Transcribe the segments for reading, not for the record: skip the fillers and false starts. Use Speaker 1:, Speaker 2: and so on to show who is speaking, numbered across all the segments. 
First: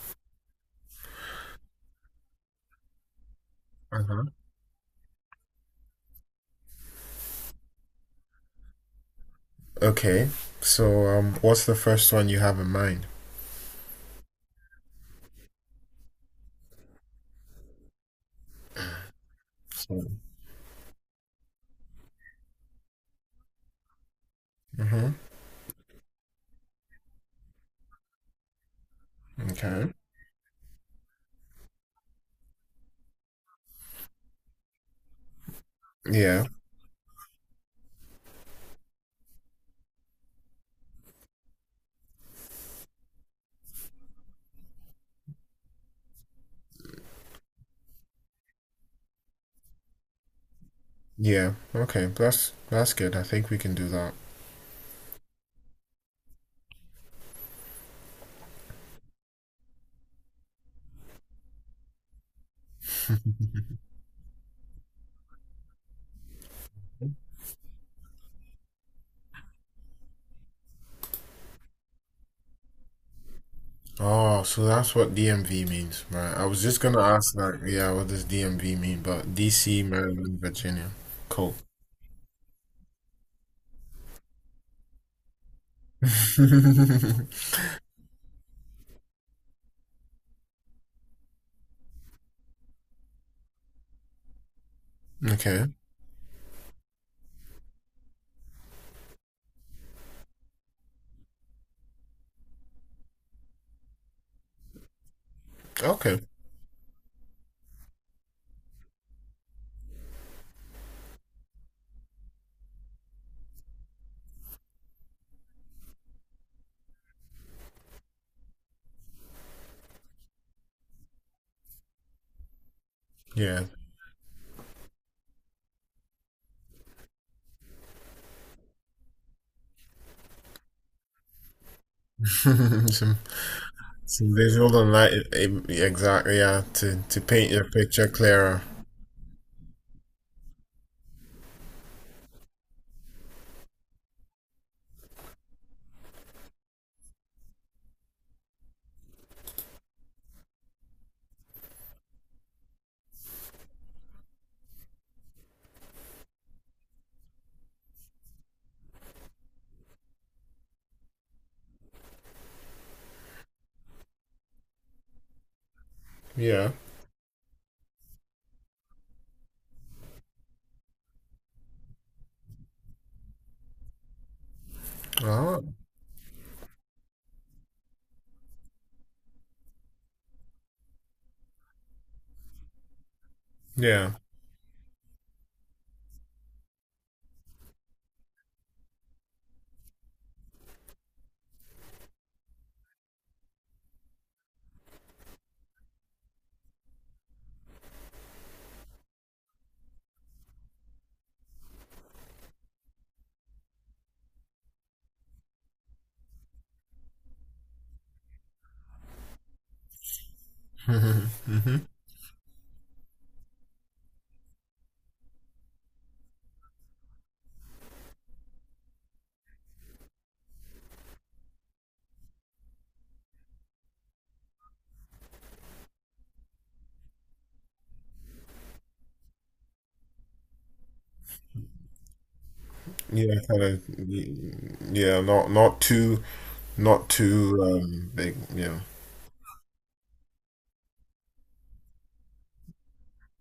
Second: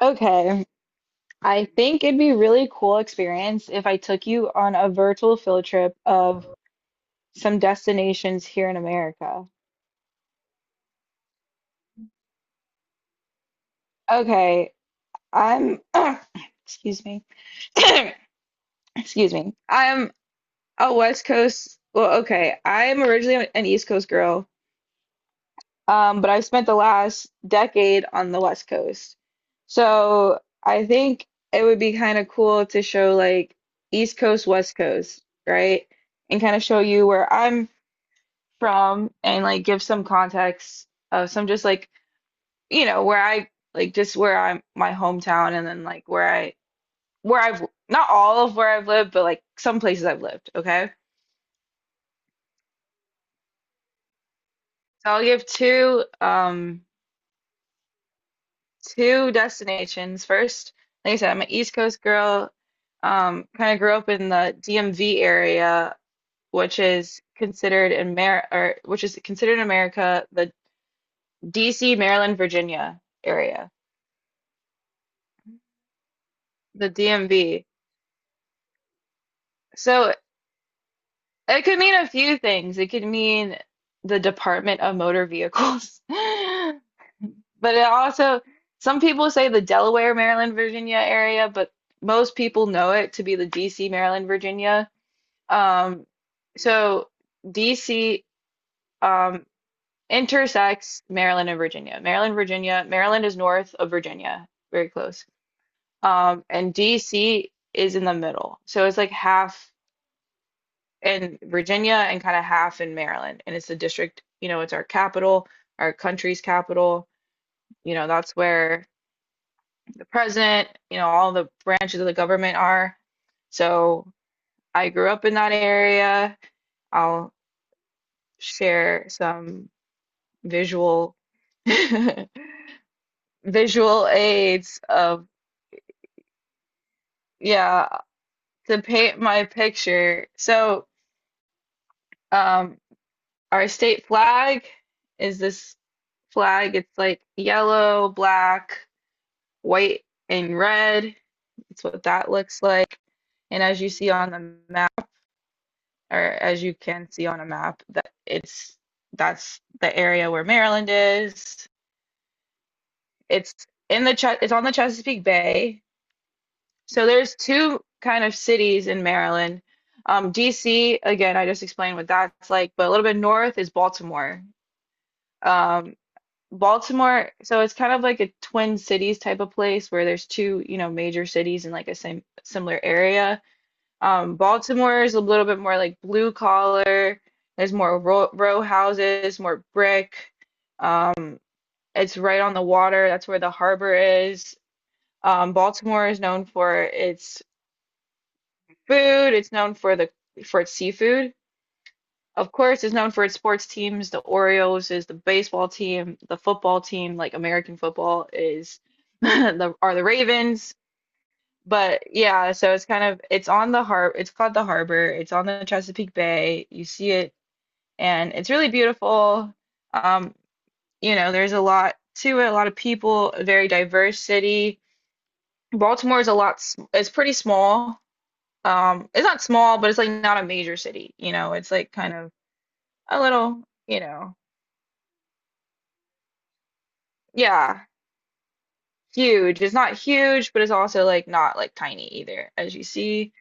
Speaker 1: Okay, I think it'd be really cool experience if I
Speaker 2: Uh-huh.
Speaker 1: took you on a virtual field trip of some destinations here in America.
Speaker 2: Okay. What's the first one you have in mind?
Speaker 1: Okay, I'm excuse me. Excuse me.
Speaker 2: So,
Speaker 1: I'm a West Coast, well, okay, I'm originally an East Coast girl,
Speaker 2: Mm-hmm.
Speaker 1: but I've spent the last decade on the West Coast.
Speaker 2: Okay.
Speaker 1: So I think it would be kind of cool to show like East Coast, West Coast, right? And
Speaker 2: Yeah.
Speaker 1: kind of show you where I'm from and like give some context of some just like where I like just where I'm my hometown and then like where I where I've not all of where I've lived but like some places I've lived, okay,
Speaker 2: Yeah. Okay. That's good. I think we can do that.
Speaker 1: so I'll give two two destinations. First, like I said, I'm an East Coast girl, um, kind of grew up in the DMV area, which is considered in Mar or which is considered in America the DC, Maryland, Virginia area,
Speaker 2: Oh, so that's what DMV means, right? I was just
Speaker 1: the
Speaker 2: gonna ask that.
Speaker 1: DMV.
Speaker 2: Yeah, what does DMV mean? But DC,
Speaker 1: So
Speaker 2: Maryland, Virginia. Cool.
Speaker 1: it could mean a few things. It could mean the Department of Motor Vehicles. But it also, some people say the Delaware, Maryland, Virginia area, but most people know it to be the DC, Maryland, Virginia.
Speaker 2: Okay.
Speaker 1: Um, so DC, um, intersects Maryland and Virginia. Maryland, Virginia, Maryland is north of Virginia, very close.
Speaker 2: Okay.
Speaker 1: And DC is in the middle. So it's like half in Virginia and kind of half in Maryland. And it's the district, you know, it's our capital, our country's capital. You know, that's where the president, you know, all the branches of the government are.
Speaker 2: Yeah.
Speaker 1: So I grew up in that area. I'll share some visual
Speaker 2: Some
Speaker 1: visual
Speaker 2: some visual
Speaker 1: aids
Speaker 2: and light.
Speaker 1: of,
Speaker 2: Exactly. Yeah. To paint your
Speaker 1: yeah,
Speaker 2: picture clearer.
Speaker 1: to paint my picture. So, um, our state flag is this flag. It's like yellow, black, white and red. That's what that looks like. And as you see on the map, or as you can see on a map, that it's that's the area where Maryland is. It's in the Ches- it's on the Chesapeake Bay.
Speaker 2: Yeah.
Speaker 1: So there's two kind of cities in Maryland. DC, again, I just explained what that's like, but a little bit north is Baltimore.
Speaker 2: Oh.
Speaker 1: Um, Baltimore, so it's kind of like a twin cities type of place where there's two, you know, major cities in like a same similar area.
Speaker 2: Yeah.
Speaker 1: Baltimore is a little bit more like blue collar. There's more row, row houses, more brick. Um, it's right on the water. That's where the harbor is. Baltimore is known for its food. It's known for the for its seafood. Of course, it's known for its sports teams. The Orioles is the baseball team. The football team, like American football, is the are the Ravens.
Speaker 2: Hmm hmm.
Speaker 1: But yeah, so it's kind of it's on the har it's called the harbor. It's on the Chesapeake Bay. You see it and it's really beautiful. Um, you know, there's a lot to it, a lot of people, a very diverse city. Baltimore is a lot s- it's pretty small. It's not small, but it's like not a major city, you know. It's like kind of a
Speaker 2: Yeah, kind
Speaker 1: little,
Speaker 2: of.
Speaker 1: you know.
Speaker 2: Yeah, not not too not too
Speaker 1: Yeah,
Speaker 2: um big. Yeah.
Speaker 1: huge. It's not huge, but it's also like not like tiny either, as you see.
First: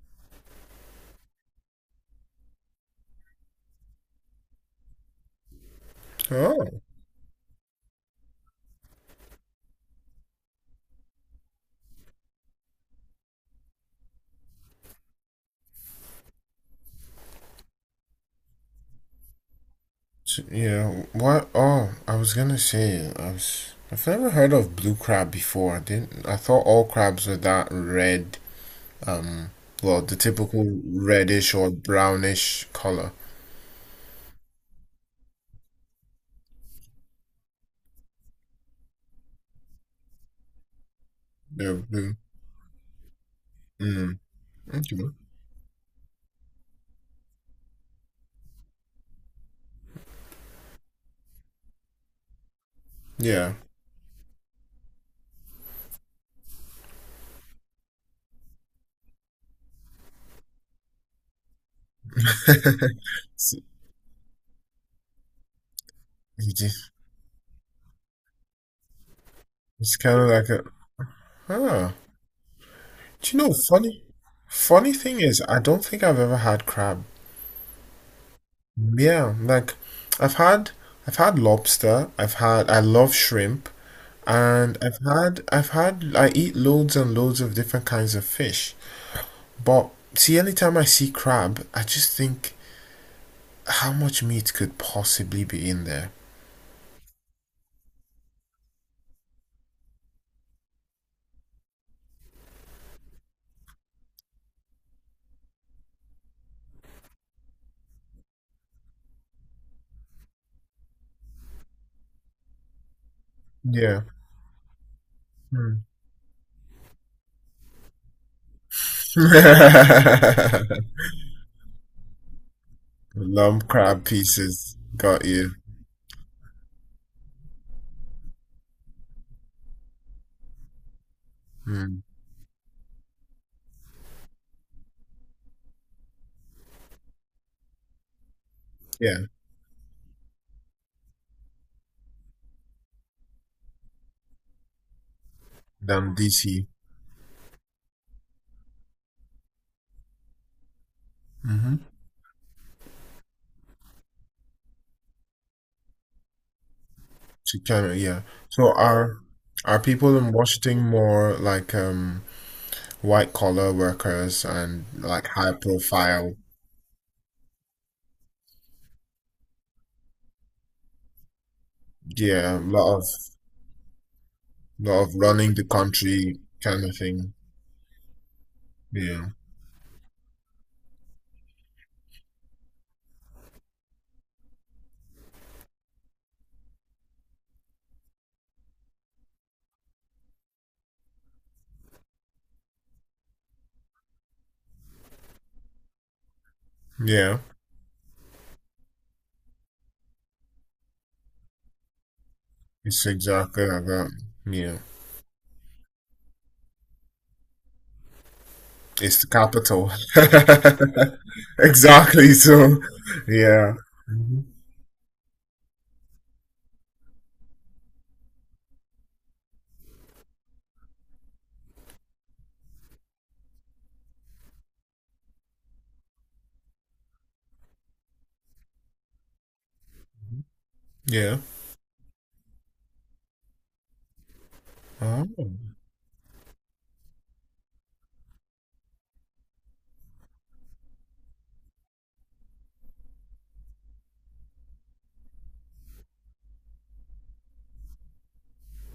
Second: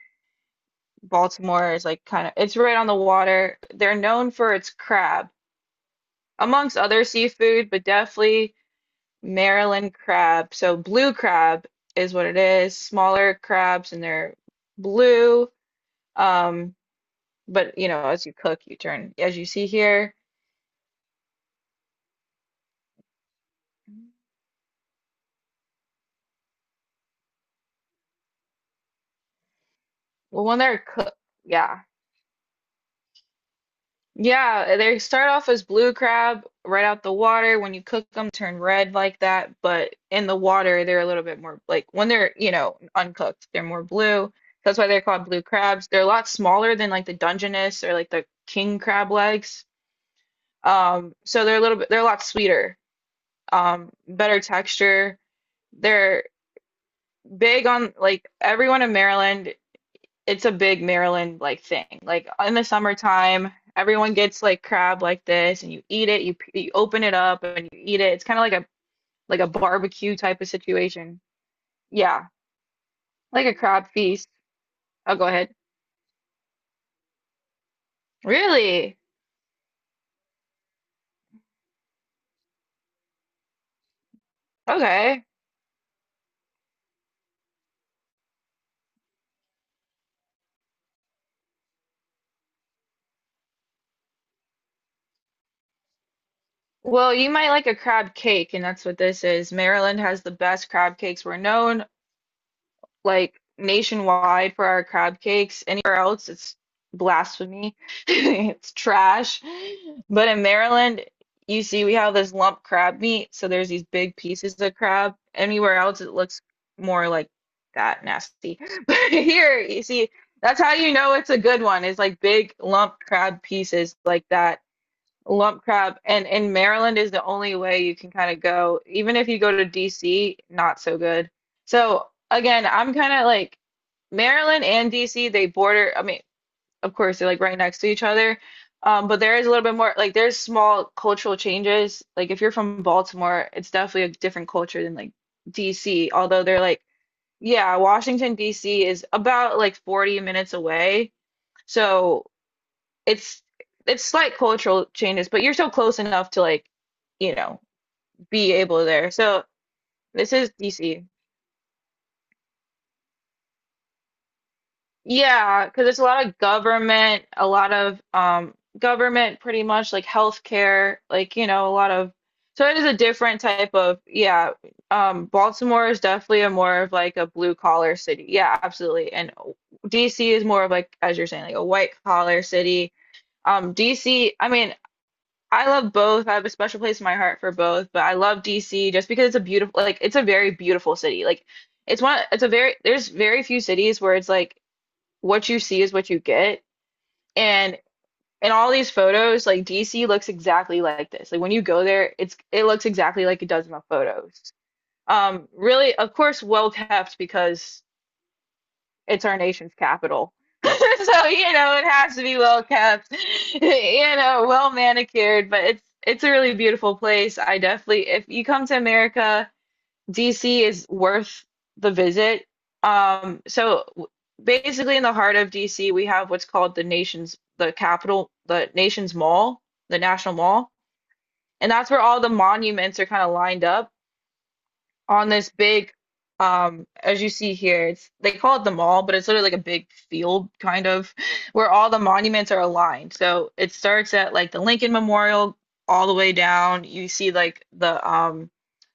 Speaker 1: Baltimore is like kind of it's right on the water. They're known for its crab, amongst
Speaker 2: Oh,
Speaker 1: other seafood, but definitely Maryland crab. So blue crab is what it is. Smaller crabs and they're blue. Um, but you know, as you cook, you turn as you see here.
Speaker 2: yeah. What? Oh, I was gonna say I was. I've never heard of blue crab before. I didn't. I thought all crabs were that red. Um. Well, the
Speaker 1: Well, when
Speaker 2: typical
Speaker 1: they're cooked,
Speaker 2: reddish or
Speaker 1: yeah.
Speaker 2: brownish color.
Speaker 1: Yeah, they start off as blue crab right out the water. When you cook them, turn red like that, but in the water, they're a little bit more
Speaker 2: They're
Speaker 1: like when
Speaker 2: blue.
Speaker 1: they're, you know, uncooked, they're more
Speaker 2: Mm.
Speaker 1: blue. That's why they're
Speaker 2: Okay.
Speaker 1: called blue crabs. They're a lot smaller than like the Dungeness or like the king crab legs. So they're a little bit, they're a lot sweeter,
Speaker 2: Yeah.
Speaker 1: better texture. They're big on like everyone in Maryland, it's a big Maryland like thing. Like in the summertime, everyone gets like crab like this, and you eat it. You
Speaker 2: It's,
Speaker 1: open it up and you eat it. It's kind of like a
Speaker 2: it's
Speaker 1: barbecue
Speaker 2: kind of
Speaker 1: type of
Speaker 2: like a.
Speaker 1: situation.
Speaker 2: Huh.
Speaker 1: Yeah,
Speaker 2: Do you
Speaker 1: like
Speaker 2: know
Speaker 1: a crab
Speaker 2: funny?
Speaker 1: feast.
Speaker 2: Funny
Speaker 1: Oh,
Speaker 2: thing
Speaker 1: go
Speaker 2: is,
Speaker 1: ahead.
Speaker 2: I don't think I've ever had crab.
Speaker 1: Really?
Speaker 2: Yeah, like I've had I've had lobster, I love shrimp, and
Speaker 1: Okay.
Speaker 2: I eat loads and loads of different kinds of fish. But see, anytime I see crab, I just think how much meat could possibly be in there?
Speaker 1: Well, you might like a crab cake, and that's what this is. Maryland has the best crab cakes. We're known like nationwide for our crab cakes. Anywhere else, it's blasphemy. It's trash. But in Maryland, you see, we have this lump crab meat, so there's these
Speaker 2: Yeah.
Speaker 1: big pieces of crab. Anywhere else, it looks more like that nasty. But here, you see, that's how
Speaker 2: Hmm.
Speaker 1: you know it's a good one. It's like big lump crab
Speaker 2: Lump
Speaker 1: pieces
Speaker 2: crab
Speaker 1: like that
Speaker 2: pieces. Got you.
Speaker 1: lump crab and in Maryland is the only way you can kind of go. Even if you go to DC, not so good.
Speaker 2: Hmm.
Speaker 1: So again, I'm kind of like Maryland and DC, they border, I mean, of course they're like right next to each other.
Speaker 2: Yeah,
Speaker 1: But there is a little bit more like there's small cultural changes. Like if you're from Baltimore, it's definitely a different culture than like DC,
Speaker 2: damn
Speaker 1: although they're
Speaker 2: DC.
Speaker 1: like, yeah, Washington DC is about like 40 minutes away. So it's it's slight cultural changes, but you're still close enough to like, you
Speaker 2: She
Speaker 1: know,
Speaker 2: can, yeah.
Speaker 1: be
Speaker 2: So
Speaker 1: able there.
Speaker 2: are
Speaker 1: So
Speaker 2: people in
Speaker 1: this is
Speaker 2: Washington
Speaker 1: DC.
Speaker 2: more like white collar workers and like high
Speaker 1: Yeah, because it's a lot
Speaker 2: profile?
Speaker 1: of government, a lot of government pretty much like healthcare, like, you know, a lot of
Speaker 2: Yeah, a
Speaker 1: so it is a different type of, yeah,
Speaker 2: lot of
Speaker 1: um,
Speaker 2: running the
Speaker 1: Baltimore is
Speaker 2: country
Speaker 1: definitely a more
Speaker 2: kind
Speaker 1: of
Speaker 2: of
Speaker 1: like a
Speaker 2: thing.
Speaker 1: blue collar city. Yeah, absolutely.
Speaker 2: Yeah.
Speaker 1: And DC is more of like as you're saying, like a white collar city. Um, DC, I mean, I love both. I have a special place in my heart for both, but I love DC just because it's a beautiful, like it's a very beautiful city. Like it's one, it's a very, there's very few cities where it's like what you see is what you get.
Speaker 2: Yeah.
Speaker 1: And in all these photos, like DC looks exactly like this. Like when you go there, it's it looks
Speaker 2: It's
Speaker 1: exactly like it
Speaker 2: exactly
Speaker 1: does in the
Speaker 2: like that.
Speaker 1: photos.
Speaker 2: Yeah.
Speaker 1: Really, of course, well kept because
Speaker 2: It's
Speaker 1: it's
Speaker 2: the
Speaker 1: our nation's
Speaker 2: capital.
Speaker 1: capital. So, you know, it has to
Speaker 2: Exactly.
Speaker 1: be well
Speaker 2: So
Speaker 1: kept,
Speaker 2: yeah.
Speaker 1: you know,
Speaker 2: Mhm.
Speaker 1: well manicured, but it's a really beautiful place. I definitely, if you come to America, DC is worth the visit. So w- basically in the heart of DC, we have what's called the nation's the capital, the nation's mall, the National Mall,
Speaker 2: Yeah.
Speaker 1: and that's where all the monuments are kind of lined up
Speaker 2: Oh.
Speaker 1: on this big, um, as you see here, it's they call it the mall but it's literally like a big field kind of where all the monuments are aligned. So it starts at like the Lincoln Memorial all the way down, you see like the, um,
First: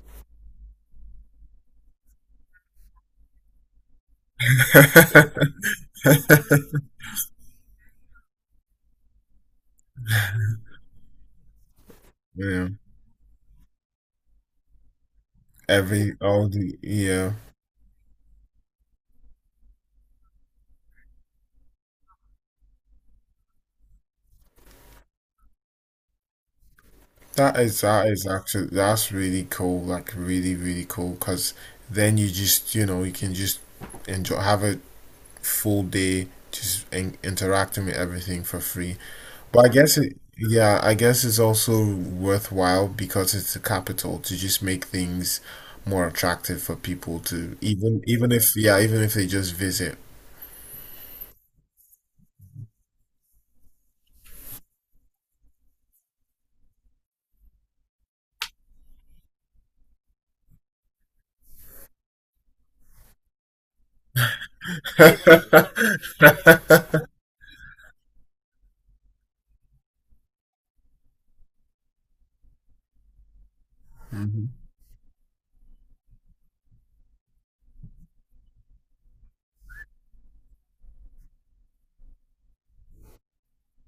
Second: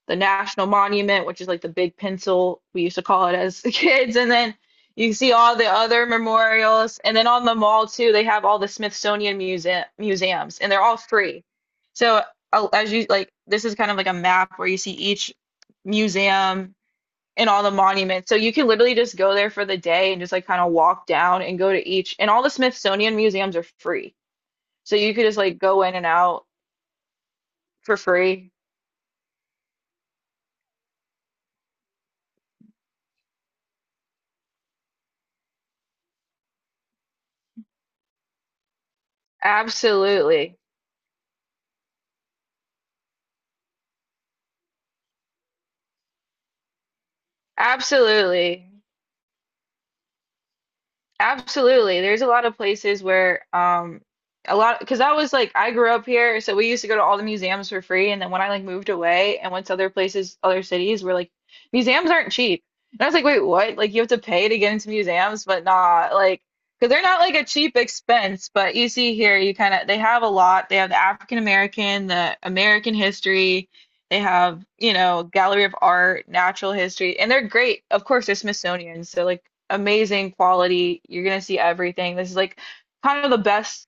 Speaker 1: the National Monument, which is like the big pencil we used to call it as kids, and then you see all the other memorials, and then on the mall too they have all the Smithsonian muse- museums, and they're all free. So,
Speaker 2: Yeah.
Speaker 1: as you like this is kind of like a map where you see each
Speaker 2: Every all
Speaker 1: museum
Speaker 2: the yeah.
Speaker 1: and all the monuments. So you can literally just go there for the day and just like kind of walk down and go to each. And all the Smithsonian museums are free. So you could just like go in and out for
Speaker 2: That is
Speaker 1: free.
Speaker 2: actually that's really cool, like really really cool, because then you just you can just enjoy have a full day just interacting with everything for free. But I guess it
Speaker 1: Absolutely.
Speaker 2: yeah I guess it's also worthwhile because it's the capital to just make things more attractive for people to
Speaker 1: Absolutely.
Speaker 2: even if they just visit.
Speaker 1: Absolutely. There's a lot of places where, um, a lot because I was like I grew up here, so we used to go to all the museums for free. And then when I like moved away and went to other places, other cities were like museums aren't cheap. And I was like, wait, what? Like you have to pay to get into museums, but not like because they're not like a cheap expense. But you see here, you kind of they have a lot. They have the African American, the American history. They
Speaker 2: Hmm.
Speaker 1: have, you know, gallery of art, natural history, and they're great. Of course, they're Smithsonian, so like amazing quality. You're gonna see everything. This is like kind of the best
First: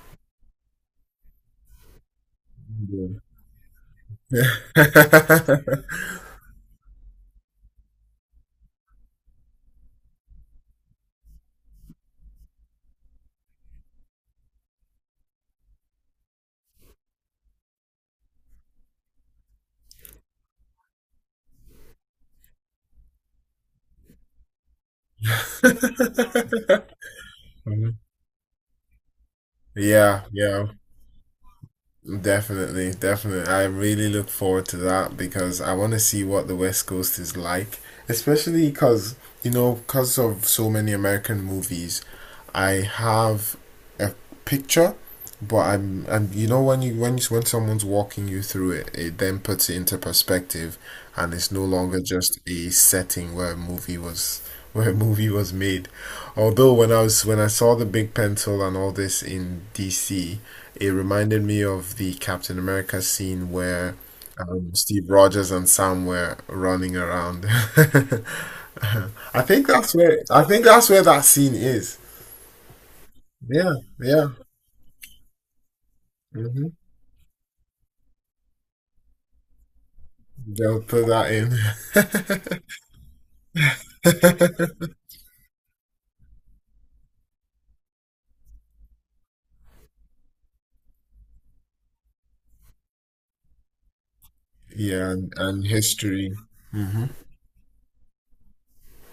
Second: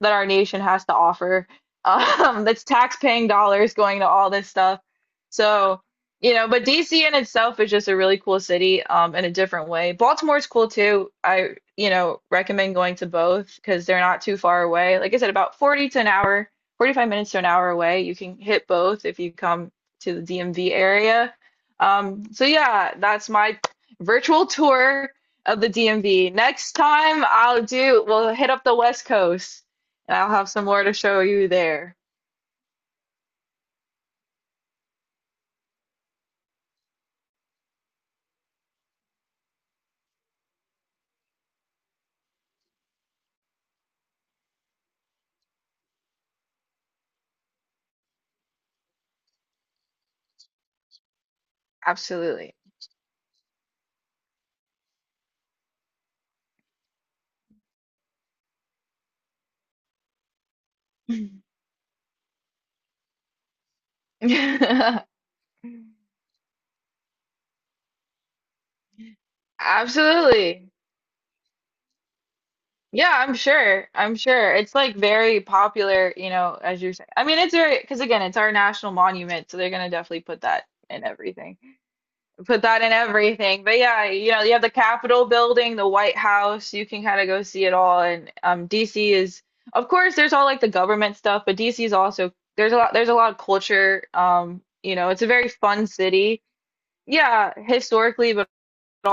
Speaker 1: that our nation has to offer. That's tax-paying dollars going to all this stuff.
Speaker 2: Yeah.
Speaker 1: So, you know, but DC in itself is just a really cool city, in a different way. Baltimore's cool too. I, you know, recommend going to both because they're not too far away. Like I said, about 40 to an hour 45 minutes to an hour away. You can hit both if you come to the DMV area. So yeah, that's my virtual tour of the DMV. Next time I'll do, we'll hit up the West Coast and
Speaker 2: Yeah,
Speaker 1: I'll have some
Speaker 2: yeah.
Speaker 1: more to show you there.
Speaker 2: Definitely, definitely. I really look forward to that because I want to see what the West Coast is like, especially because, you know, because of so many American movies, I have a picture, but I'm and you know when when someone's walking you through it, it then puts it into perspective, and it's no longer just
Speaker 1: Absolutely.
Speaker 2: a setting where a movie was where a movie was made. Although when I saw the big pencil and all this in DC, it reminded me of the Captain America scene where Steve Rogers and Sam were running around. I think
Speaker 1: Absolutely.
Speaker 2: that's where that scene is.
Speaker 1: Yeah, I'm
Speaker 2: Yeah,
Speaker 1: sure. I'm
Speaker 2: yeah.
Speaker 1: sure. It's like very popular, you know,
Speaker 2: Mhm.
Speaker 1: as you're saying. I mean, it's very, because again, it's our national monument, so they're gonna definitely put that
Speaker 2: They'll
Speaker 1: in
Speaker 2: put that in.
Speaker 1: everything. Put that in everything. But yeah, you know, you have the Capitol building, the White House, you can kind of go see it all. And, um, DC is of course there's all like the government stuff, but DC is also there's a lot of culture. You know,
Speaker 2: Yeah,
Speaker 1: it's a very
Speaker 2: and
Speaker 1: fun
Speaker 2: history.
Speaker 1: city.
Speaker 2: Mm-hmm.
Speaker 1: Yeah, historically, but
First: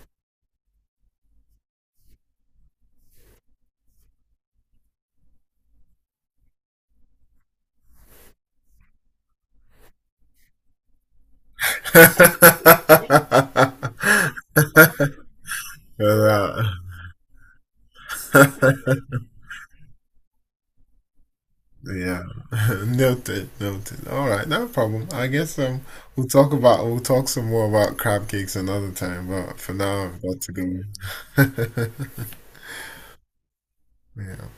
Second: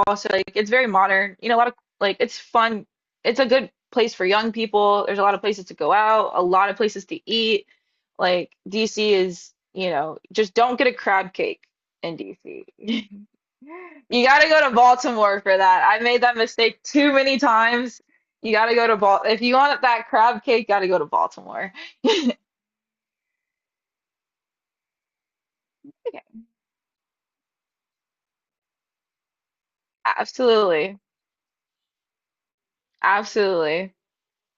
Speaker 1: also like it's very modern. You know, a lot of like it's fun. It's a good place for young people. There's a lot of places to go out, a lot of places to eat. Like DC is, you know, just don't get a crab cake in DC. You gotta go to Baltimore for that. I made that
Speaker 2: Uh,
Speaker 1: mistake too many times. You gotta go to Bal if you want that crab cake, gotta go to Baltimore.
Speaker 2: yeah, noted, noted. All right, no problem. We'll talk some more about crab cakes another time. But for now, I've got to
Speaker 1: Absolutely.
Speaker 2: go.
Speaker 1: Absolutely.
Speaker 2: yeah.